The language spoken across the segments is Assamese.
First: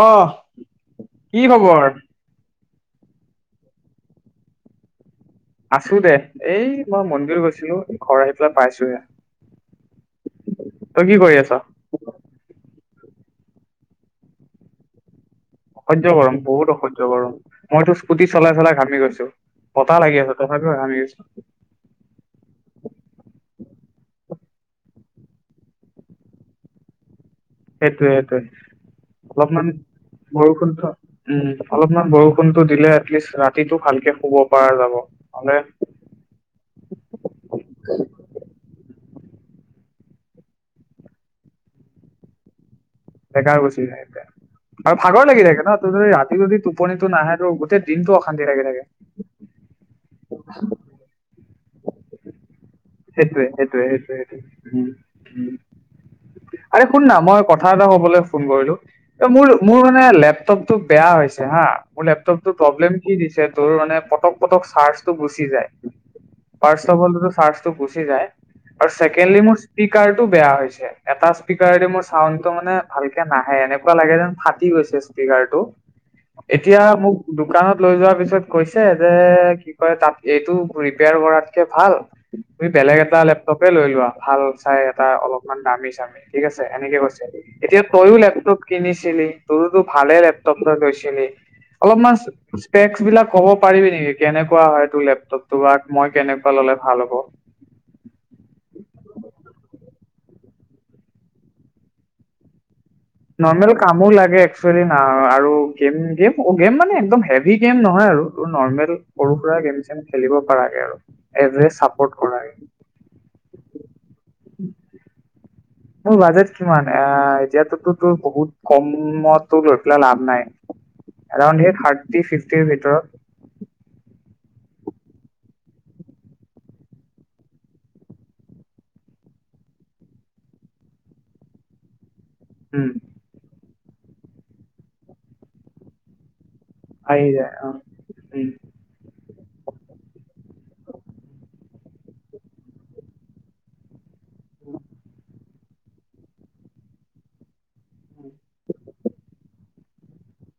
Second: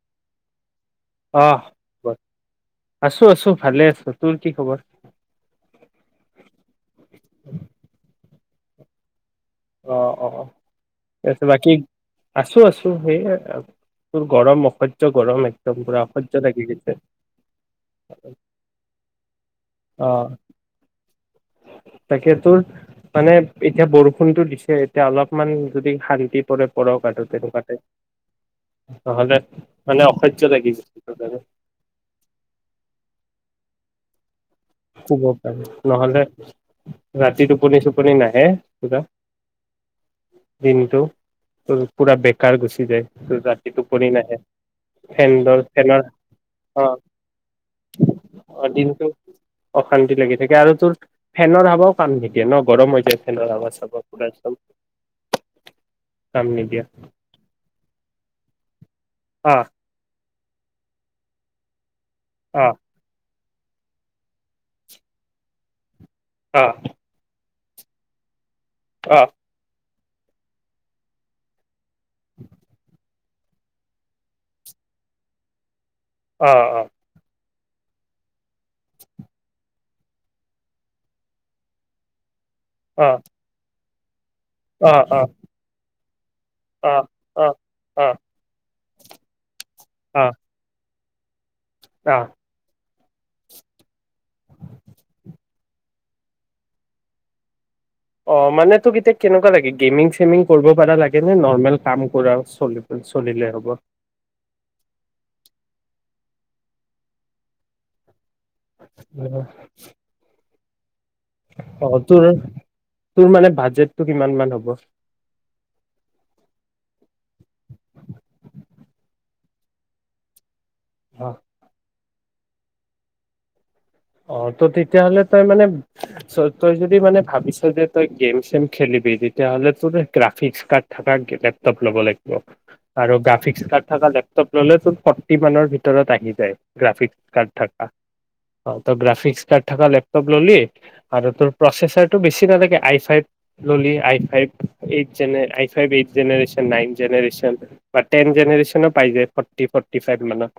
অহ কি অহ খবৰ আছো আছো ভালে আছো তোৰ কি খবৰ আছো দে এই মই মন্দিৰ গৈছিলো ঘৰ আহি পেলাই পাইছোহে অ অ অ তই কি কৰি আছ? বাকী আছো আছো তোৰ সেইয়ে তোৰ গৰম অসহ্য গৰম এক অসহ্য গৰম বহুত অসহ্য গৰম মইতো স্কুটি চলাই চলাই ঘামি গৈছো বতাহ অ লাগি আছে তথাপিও ঘামি তাকে তোৰ গৈছো মানে এতিয়া বৰ ফোনটো দিছে এতিয়া অলপমান যদি শান্তি পৰে পৰক আৰু তেনেকুৱাতে সেইটোয়ে সেইটোয়ে নহলে অলপমান মানে অসহ্য লাগি বৰষুণ গৈছে তোৰ কাৰণে। উম অলপমান বৰষুণতটো দিলে এটলিষ্ট ৰা ৰাতিটো ভালকে শুব পৰা যাব। শুব নহ'লে পাৰে নহলে ৰাতি টোপনি চোপনি নাহে কিবা দিনটো পুৰা বেকাৰ গুচ বেকাৰ গুচি যায় আৰু ভাগৰ লাগি ফেনৰ থাকে ন তোৰ ফেনৰ যদি ৰাতি যদি অ টোপনিটো নাহে তো গোটেই দিনতটো অশান্তি অ লাগি থাকে দিনটো অশান্তি লাগি থাকে আৰু তোৰ ফেনৰত হাবৰ কাম নিদিয়ে ন গৰম হৈ যায় সেইটোয়ে ফেনৰ হাৱা সেইটোয়ে চাবা পুৰা সেইটোয়ে, একদম ও'ও', কাম নিদিয়ে আৰে শুন না মই কথা এটা ক'বলৈ ফোন কৰিলো, মোৰ আহ মোৰ মানে লেফট টপতো বেয়া হৈছে হা, মোৰ লেপটপটো আহ প্ৰব্লেম কি দিছে তোৰ মানে পতক পতক চাৰ্জটো গুচি যায়। আহ পাৰ্শ্ব বলতো চাৰ্জ টো গুচি যায় আৰু আহ চছেকেণ্ডলি মোৰ স্পীকাৰটো বেয়া হৈছে, এটা স্পীকাৰে দি মই চাউণ্ডটো মানে ভালকে য়া নাহে, এনেকুৱা লাগে যেন ফাটি গৈছে স্পীকাৰ টো। এতিয়া আহ মোক দু দোকানত লৈ যোৱাৰ পিছত কৈছে, যে কি কয় তাত এইটো ৰিপেয়াৰ কৰাতকে ভাল তুমি বেলেগ আহ এটা লেপটপে লৈ লোৱা। ভাল চাই আহ আহ এটা আহ অলপমান দামী চামি ঠিক আছে, এনেকে আহ কৈছে আহ এতিয়া তইও আহ লেপটপ কিনিছিলি তোৰতো ভালে লেপটপ এটা লৈছিল। যেনে অলপমান আহ পেক্স বিলাক ক'ব পাৰিবি নেকি কেনেকুৱা হয়, তোৰ লেপটপটো বা মই কেনেকুৱা ললে ভাল হ'ব। অ মানে তোক এতিয়া কেনেকুৱা লাগে গেমিং চেমিং কৰিব পাৰা লাগে নে নৰ্মেল কাম কৰা চলি চলিলে হ'ব নৰ্মেল কামো লাগে এক্সচুৱেলি না আৰু গেম, গেম অ গেম মানে একদম হেভি গেম নহয় আৰু। নৰ্মেল সৰু সুৰা গেম চেম খেলিব পাৰাকে আৰু। এভাৰেজ অ চাপৰ্ট তোৰ, কৰাকে তোৰ মানে বাজেটতো কিমান মান হ'ব? মোৰ বাজেট কিমান এ এতিয়াতো তো তোৰ বহুত কমতো লৈ পেলা লাভ নাই। অ এৰাউণ্ড এই ফিফটিৰ ভিতৰত। অ ত তেতিয়াহ'লে তই মানে, চ তই যদি মানে ভাবিছ যে তই গেম চেম খেলিবি তেতিয়াহ'লে তোৰ এই গ্ৰাফিক্স কাৰ্ড থকা লেপটপ ল'ব লাগিব। উম আৰু গ্ৰাফিক্স কাৰ্ড থকা লেপটপ ল'লে তোৰ ফৰ্টি মানৰ ভিতৰত আহি যায়। গ্ৰাফিক্স আহি কাৰ্ড যায় অ থাকা। উম অ তই গ্ৰাফিক্স কাৰ্ড থাকা লেপটপ ল'লি আৰু তোৰ প্ৰচেচাৰটো বেছি নালাগে আই চাইট ল'লি আই। ফাইফ এইট যেনে I. Five eight generation, nine generation বা। টেন উম জেনেৰেচনও পাই যায় ফৰ্টি, ফৰ্টি। থি ফাইফ মানৰ।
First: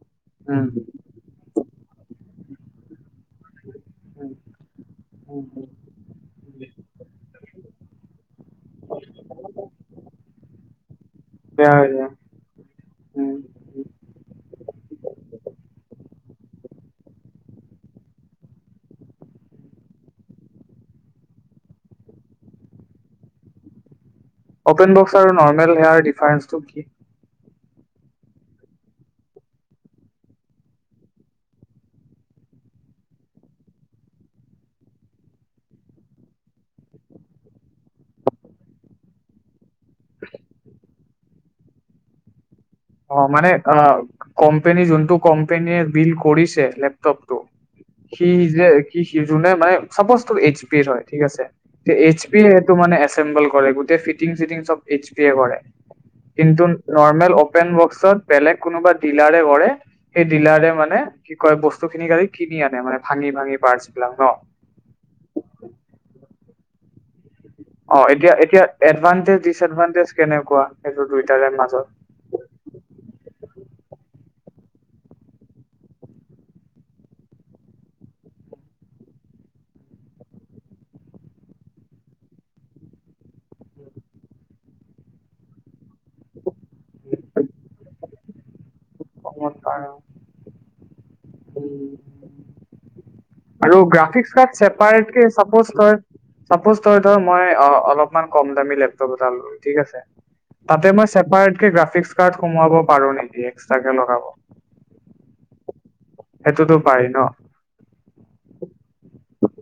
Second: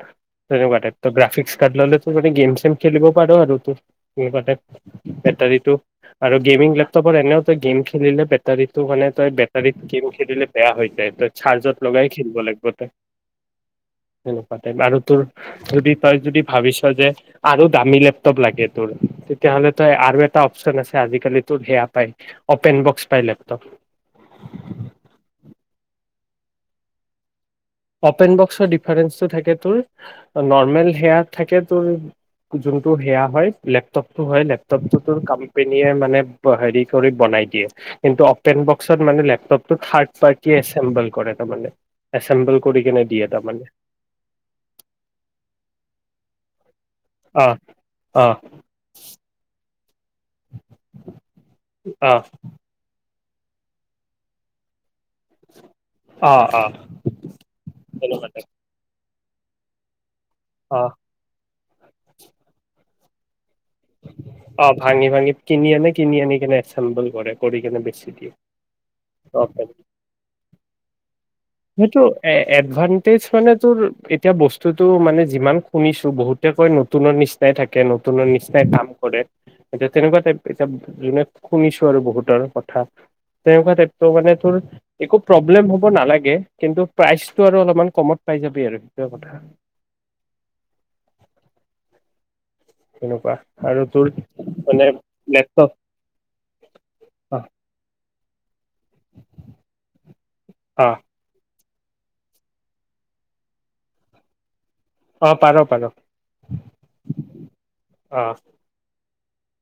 তেনেকুৱা টাইপ ত গ্ৰাফিক্স কাৰ্ড ললেটো তাতে গেম, চেম। খেলিব পাৰো আৰু তো। উম সেনেকুৱা টাইপ উম, উম। বেটাৰীটো আৰু গেমিং লেপটপৰ এনেওতো গেম খেলিলে বেট। বেটাৰীটো মানে তই বেটাৰীত গেম খেলিলে বেয়া হৈ যায়, তই বেয়া চাৰ্জত হৈ লগাই যায় খেলিব লাগিব, তই উম উম। সেনেকুৱা টাইপ আৰু তোৰ যদি তই যদি ভাবিছ যে আৰু দামী লেপটপ লাগে তোৰ, তেতিয়াহ'লে তই আৰু এটা অপচন আছে আজিকালি তোৰ সেয়া পাই অপেন বক্স পাই লেপটপ। অপেন বক্স আৰু নৰ্মেল হেয়াৰ ডিফাৰেন্সটো কি? অপেন বক্সৰ ডিফাৰেন্সটো থাকে তোৰ নৰমেল সেয়া থাকে তোৰ যোনটো হেয়া হয়, লেপটপটো হয় লেপটপটো তোৰ কাম্পানীয়ে মানে হেৰি কৰি বনাই দিয়ে। কিন্তু অপেন বক্সত মানে লেপটপ। তো থাৰ্ড পাৰ্টীএছেম্বল। কৰে তাৰমানে এছেম্বল অ', মানে আহ, কোম্পানী যোনটো কোম্পানীয়ে বিল কৰিছ [unintelligible] অ [unintelligible] অ সি যে সি যোনে মানে চাপজ টোৰ এইচ পি হয় ঠিক আছে, অ এইচ পিটো মানে [unintelligible] কৰে গোটেই ফিটিং চিটিং চব এইচ পি এ কৰে। অ অ কিন্তু নৰ্মেল বক্সত তেনেকুৱা বেলেগ কোনোবা তিলাৰে কৰে। সেই ডিলাৰে টাইপ অ মানে কি কয় বস্তু? [unintelligible] কিনি আনে মান ভাঙি ভাঙি। পাৰ্টচ বিলাক ন অ' ভাঙি ভাঙি কিনি আনে কিনি আনি কেনে চাম্বল কৰে। কৰি কেনে অ' বেছি দিয়ে এতিয়া এতিয়া এডভানটেজ ডিচএডভানটেজ কেনেকুৱা সেইটোতে সেইটো এডভানটেজ মানে তোৰ এতিয়া বস্তুতটো মানে যিমান শুনিছো বহুতে কৈ নতুনৰ নিচিনাই থাকে নতুনৰ নিচিনাই কাম কৰে। এতিয়া তেনেকুৱা টাইপ এতিয়া যোনে শুনিছো আৰু বহুতৰ কথা তেনেকুৱা টাইপতো মানে তোৰ একো প্ৰব্লেম হ'ব নালাগে। কিন্তু প্ৰাইচটো আৰু অলপমান কমত পাই যাবি আৰু। কথা কমটা উম তেনেকুৱা আৰু তোৰ গ্ৰাফিক কাৰ মানে চেপাৰেট কে চাপোচ লেপটপ তই চাপোচ তই ধৰ অ মই অলপ [unintelligible] কম। দামি লেপটপ এটা ললো ঠিক আছে, অ তাতে মই চেপাৰেট গ্ৰাফিক্স কাৰ্ড সোমাব পাৰো নেকি। তাকে লগাব। অ' পাৰ পাৰ। সেইটোতো পাৰি ন অ'।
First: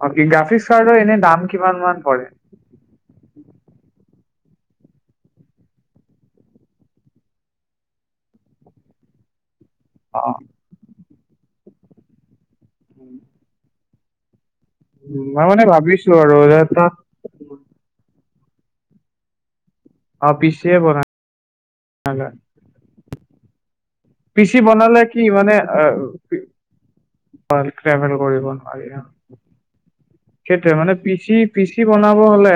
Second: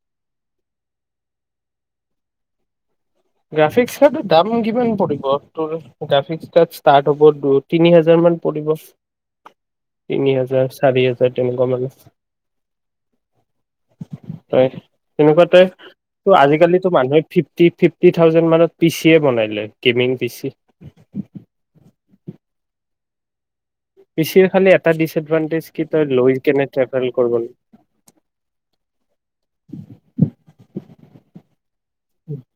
অ' গ্ৰাফিক্স কাৰ্ডৰ এনে দাম কিমান মান পৰে। গ্ৰাফিক্স কাৰ্ডৰ দাম কিমান পৰিব তোৰ গ্ৰাফিক্স হব দু তিনি হাজাৰ মান পৰিব। তিনি অ', হাজাৰ চাৰি হাজাৰ। [unintelligible] উম। তই তেনেকুৱা তই ভাবিছো ত আৰু যে আজিকালিটো তাত মানুহে ফিফটি ফিফটি। কি থাউজেণ্ড মানত পি চি য়ে বনাই দিলে হ'লে। গেমিং পি অ', ছি। পিচিয়ে [unintelligible] পি চিৰ চি খালি এটা বনালে কি মানে ডিচএডভানটেজ [unintelligible] কি তই লৈ কেনে ট্ৰেভেল কৰিব কৰিব নোৱাৰি আৰু সেইটোৱে মানে পি চি পি চি বনাব হলে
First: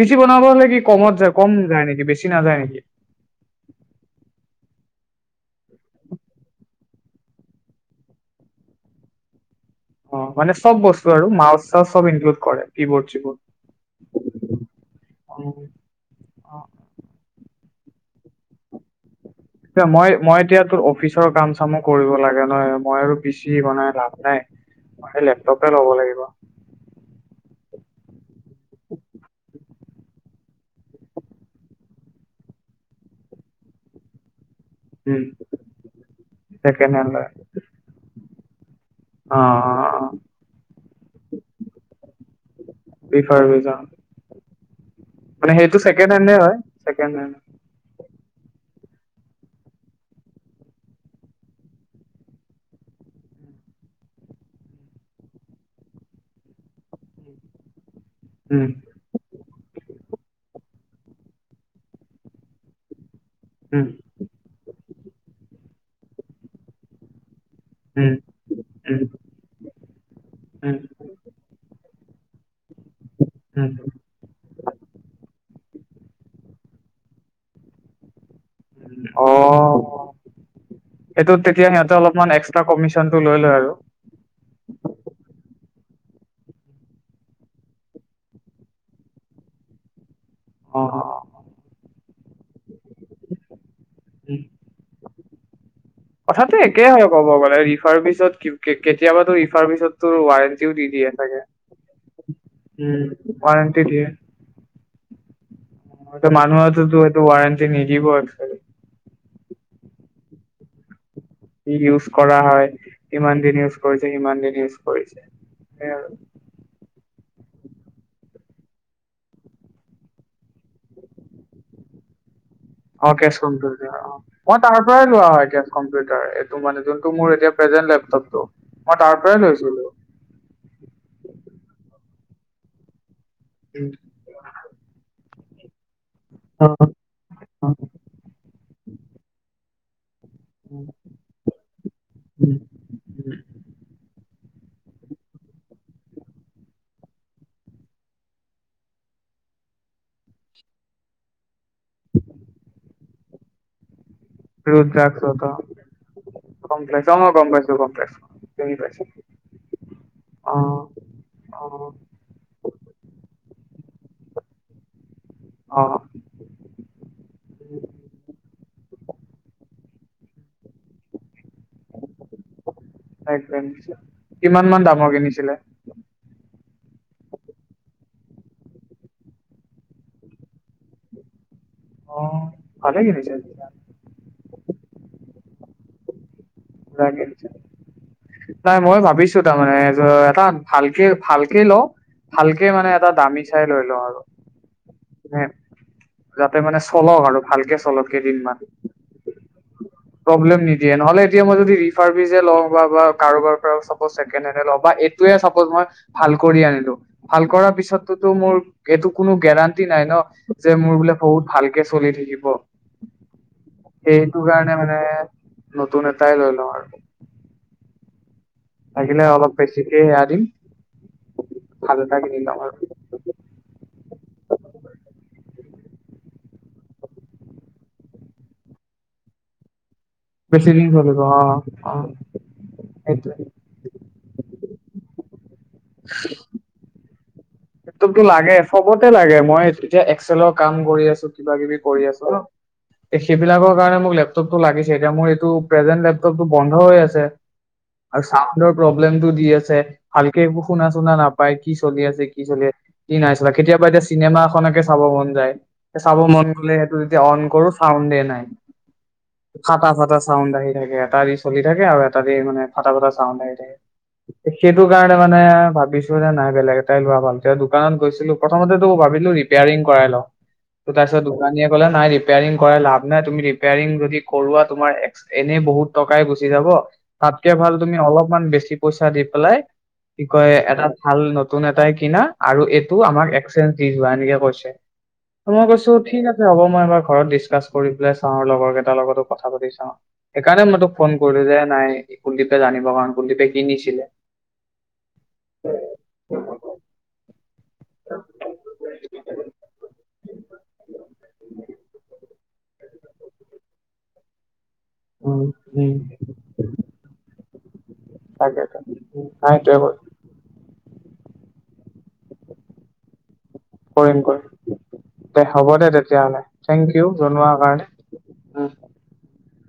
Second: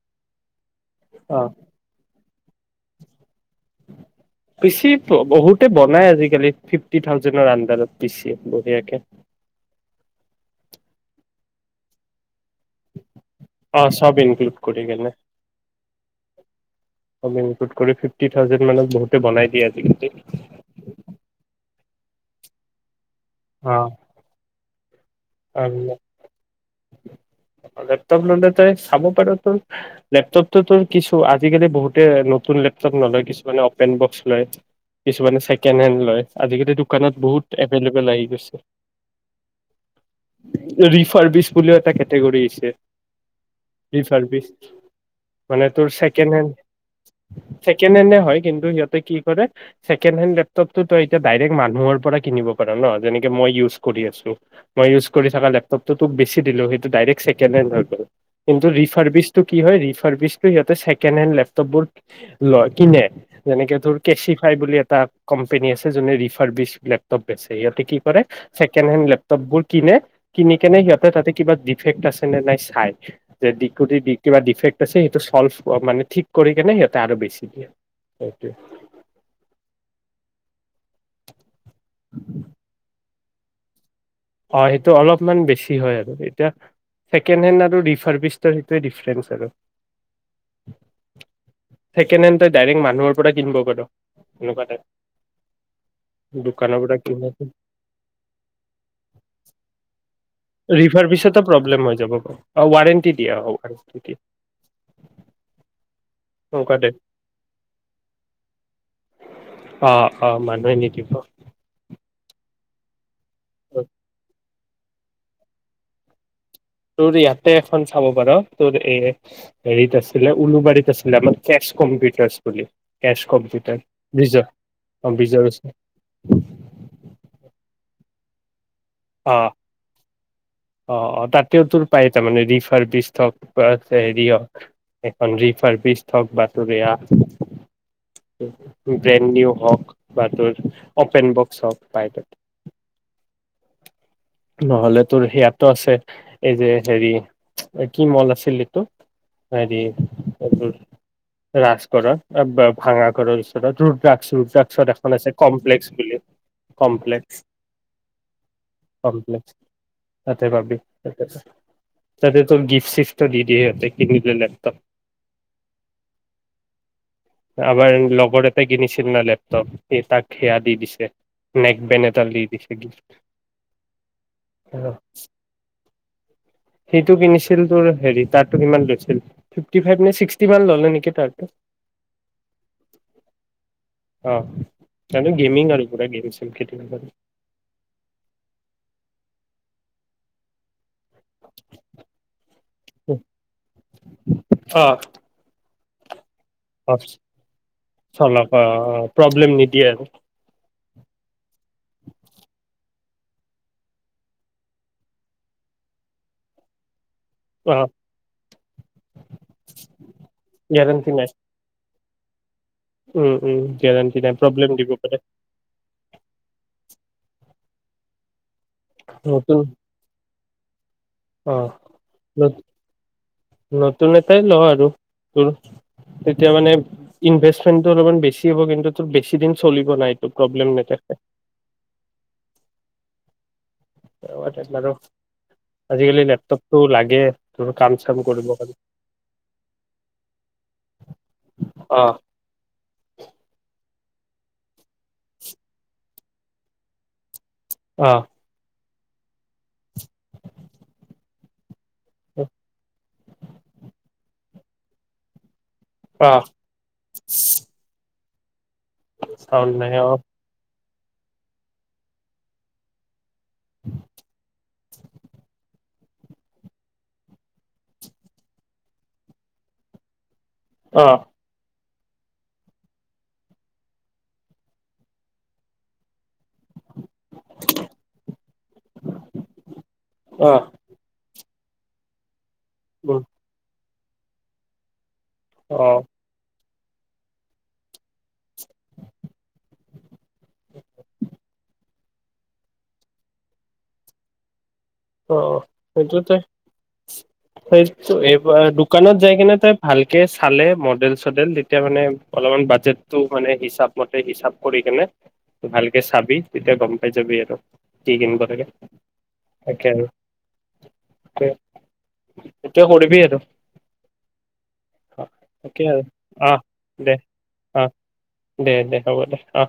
পি চি বনাব হলে কি ক'মত যায় অ কম যায় নেকি বেছ গুচি নাযায় নেকি। পিচি ব-বহুতে বনাই আজিকালি ফিফটি থাউজেডৰ আডাৰত পিচি বঢ়িয়াকে। অ, মানে চব বস্তু আৰু মাউছ-চাইছ চব ইনক্লুড কৰে কি বৰ্ড চি বৰ্ড অ, চব ইনক্লুড কৰি কেনে অ', কৰি ফিফটি থাউছেন মানত বহুত মই-মই এতিয়া তোৰ অফিচৰ কাম-চামো কৰিব লাগ নহয় মই আৰু। বেছি অ বনাই লাভ নাই। হে লেপটপহে আৰু ল'ব লাগিব। লেপটপ ল'লে। তই চাব পাৰ তো। লেপটপটোতো তোৰ কিছু আজিকালি বহুতে নতুন লেপটপ নলয় কিছুমানে অপেন বক্স লয়। উম, কিছুমানে ছেকেণ্ড হেণ্ড লয় আজিকালি ছেকেণ্ড হেণ্ড দোকানত লৈ বহুত এভেইলেবল আহি গৈছে। অ', অ', অ'। ৰিফাৰভিচ বুলিও এটা কেটেগৰী আহছে। প্ৰিফাৰ ভিছা ৰিছাৰ্ভিছ, মানে সেইটো তোৰ ছেকেণ্ড হেণ্ডে হেণ্ড, হয় ছেকেণ্ড হেণ্ড। ছেকেণ্ড হেণ্ডে হয়। কিন্তু সিহঁতে কি কৰে, ছেকেণ্ডহেণ্ড লেপটপটো তই এতিয়া ডাইৰেক্ট মানুহৰ পৰা কিনিব পাৰ ন, যেনেকে মই ইউজ কৰি আছো। মই ইউজ কৰি থকা লেপটপটো তোক বেছি দিলো সেইটো ডাইৰেক্ ছেকেনহেণ্ড হৈ গল। কিন্তু উম ৰিফাৰবিচটো কি হয় ৰিফ [inaudible] টো সিহঁতে ছেকেণ্ডহেণ্ড লেপটপ বোৰ লয়-কিনে। যেনেকে উম তোৰ কেঁচিফাই বুলি এটা কম্পেনী আছে যোনে ৰিফাৰ্বিজ লেপটপ বেচে ইহতে কি উম কৰে উম ছেকেণ্ডহেণ্ড লেপ- বোৰ কিনে, কিনি উম কেনে সিহঁতে তাতে কিবা দিফেক- [unintelligible] খাই, উম [unintelligible] কিবা ডিফেক্ট আছে সেইটো চল্ভ মানে ঠিক কৰি কেনে সিহঁতে আৰু বেছিদিয়ে, সেইটোৱে। অ'। সেটোত তেতিয়া সিহঁতে অলপমান এক্সট্ৰা কমিচন টো, লৈ লয় আৰু। হয় এইটো অলপমান বেছি হয় আৰু এতিয়া ছেকেণ্ডহেণ্ড আৰু ৰিফাৰভিচৰ সেইটোৱে ডিফাৰেঞ্চ আৰু। অ, অ। ছেকেণ্ডহেণ্ড টো ডাইৰেক্ট মানুহৰ পৰা কিনিব পাৰ। উম এনেকুৱা টাইপ কথাটো দোকানৰ একে পৰা হয় কিন ক'ব গলে ৰিফাৰভিচত কে-কেতিয়াবাটো ৰি চাৰ্ভিছত। ৰিফাৰভিচতো প্ৰব্লেম হৈ যাব। অ উম ৱাৰেণ্টি দিয়ে। অ ৱাৰেণ্টি দিয়ে। এনেকুৱা টাইপ মানুহৰতোটো এইটো ৱাৰেণ্টি নিদিব। অ অ মানুহে নিদিব। ইউজ কৰা হয়। ইমান দিন ইউজ কৰিছে ইমান দিন ইউজ। সেয়া আৰু তোৰ ইয়াতে এখন চাব পাৰ তোৰ এ হেৰিত আছিলে উলুবাৰীত আছিলে মোৰ কেচ কম্পিউটাৰচ। অ কেচ কম্পিউটাৰ অ, মই তাৰ অ পৰাই লোৱা বিজয় হয় কেচ কম্পিউটাৰ এইটো মানে যোনটো মোৰ এতিয়া প্ৰেজেন্ট লেপটপটো মই তাৰ পৰাই অ লৈছিলো অ অ তাতেই তোৰ পাই তাৰমানে ৰিফাৰ বিজ থক উম, বছ এৰি দিয়ক, এ [unintelligible] অন্লি পাৰ ফিচ হওক বাতৰিয়া উম, ব্ৰেণ্ড নিও হওক বা তোৰ অপেন বক্স অফ পাইট উম। নহ'লে তোৰ সেয়াতো আছে, এই যে হেৰি কি মল আছিল, এইটো হেৰি এম ৰা্স কৰা ভাঙা [unintelligible] ঘৰৰ ওচৰৰ টো। বিজ জাগছো বুলি কম্প্লে অ কমপ্লেক্স কম্পছো কম্প্লে পাই [unintelligible] তাতে পাবি, তাতে তোৰ গিফ্ট চিফ্টটো দি দিয়ে। সিহঁতে কিনিলে লেপটপ। অহ। আমাৰ লগৰ এটাই কিনিছিল ন লেপটপ। সি তাক সেয়া দি দিছে। নেক বেন এডাল দি দিছে গিফ্ট। কিমান মান অহ দামৰ কিনিছিলে সেইটো কিনিছিল তোৰ হেৰি তাৰ টো মোৰ কিমান লৈছিল, ফিফটি ফাইভ নে ছিক্সটি মান ললে নেকি তাৰ অঁ, ভালেই লিখিছে এইবাৰ। ক গছে [unintelligible] নাই মই ভাবিছো তাৰমানে এজন তাত ভাল। ভালকে লওঁ, ভালকে মানে এটা দামী চাই লৈ লওঁ আৰু। অ যাতে মানে অ চলক, আৰু ভালকে চলক কেইদিনমান। প্ৰব্লেম নিদিয়ে আৰু প্ৰব্লেম নিদিয়ে, নহলে এতিয়া মই যদি ৰিফাৰ ৱিয লওঁ বা বা কাৰোবাৰ পৰা ছাপোজ চেকেণ্ড হেণ্ড এ লও, বা এইটোয়েই ছাপোজ‌ মই ভাল কৰি আনিলো। ভাল অ কৰাৰ পিছতোতো মোৰ এইটো কোনো গেৰাণ্টি নাই ন, যে মোৰ গেৰেণ্টি বোলে নাই বহুত ভালকে চলি থাকিব। উম উম গেৰান্তি নাই, প্ৰব্লেম তাৰ দিব মানে পাৰে নতুন এটাই লৈ লওঁ আৰু। লাগিলে অলপ নতুন বেছিকে সেয়া দিম। অ' ভাল এটা কিনি লম নতুন আৰু নতুন এটাই ল আৰু, তোৰ তেতিয়া মানে, ইনভেষ্টমেন্টটো অলপমান বেছি হ'ব কিন্তু তোৰ বেছি দিন চলিব নাই বেছি দিন চলিব, অ' অ' [unintelligible] আজিকালি লেপটপ টো লাগে। তোৰ কাম চাম লেপটপটো কৰিব লাগে, কাৰণে চবতে লাগে, মই এতিয়া এক্সেলৰ কাম কৰি আছো কিবা কিবি কৰি অ আছো, সেইবিলাকৰ কাৰণে মোক লেপ লেপটপটো লাগিছে এতিয়া মোৰ এইটো প্ৰেজেন্ট লেপটপটো বন্ধ হৈ আছে। আৰু চাউণ্ডৰ প্ৰব্লেমটো দি আছে ভালকে একো শুনা শুনা নাপ পাই, কি চলি আছে কি চলি কি নাইচলা, কেতিয়াবা এতিয়া চিনেমা খনকে চাব মন যায়, চাব অ অ মন গ'লে সেইটো যেতিয়া অন কৰো চাউণ্ডে নাই। চাউল ফটা নাই অ চাটা চাউণ্ড আহি থাকে, এটা দি চলি থাকে, আৰু এটা দি মানে ফটা ফটা চাউণ্ড আহি থাকে, সেইটো কাৰণে মানে ভাবিছো যে নাই বেলেগ এটাই লোৱা দোকানত গৈছিলো প্ৰথমতে তো ভাবিলো ৰিপেয়াৰিং কৰাই লওঁ, তাৰ পিছত অ দোকানীয়ে কলে নাই ৰিপেয়াৰিং কৰাই লাভ নাই, তুমি ৰিপেয়াৰং যদি কৰোৱা তোমাৰ এনেই বহুত টকাই গুচি যাব, তাতকে ভাল তুমি অলপমান বেছি পইচা দি পেলাই কি কয় এটা ভাল নতু লতুন এটাই কি কিনা। আৰু এইটো উম আমাৰ এক্সচে্ঞ্জ দি যোৱা এনেকে কৈছে। মই অ কৈছো ঠিক আছে হ'ব। মই এবাৰ ঘৰত দিচকাচ কৰি পেলাই চাওঁ লগৰ কিতা লগতটো কথা পাতি চাওঁ সেই কাৰণে মই তোক ফন কৰিলো যে নাই কোন কিতা জানিব কাৰণে অ' সেইটো তে সেই এইবাৰ দোকানত যায় কিনে তাই ভালকে চালে মডেল চডেল তেতিয়া মানে অলপমান বাজেটটো মানে হিচাপ মতে হিচাপ কৰি কেনে উম উম ভালকে চাবি, তেতিয়া গম পাই যাবি আৰু কি কিনিব তাকে লাগে। তাকে নাই সেইটোৱে তাকে আৰু এতিয়া কৰিবি আৰু দে হ'ব তাকে দে আৰু তেতিয়াহলে অ থেংকি ইউ দে জনোৱাৰ অ কাৰণে দে দে হ'ব দে অ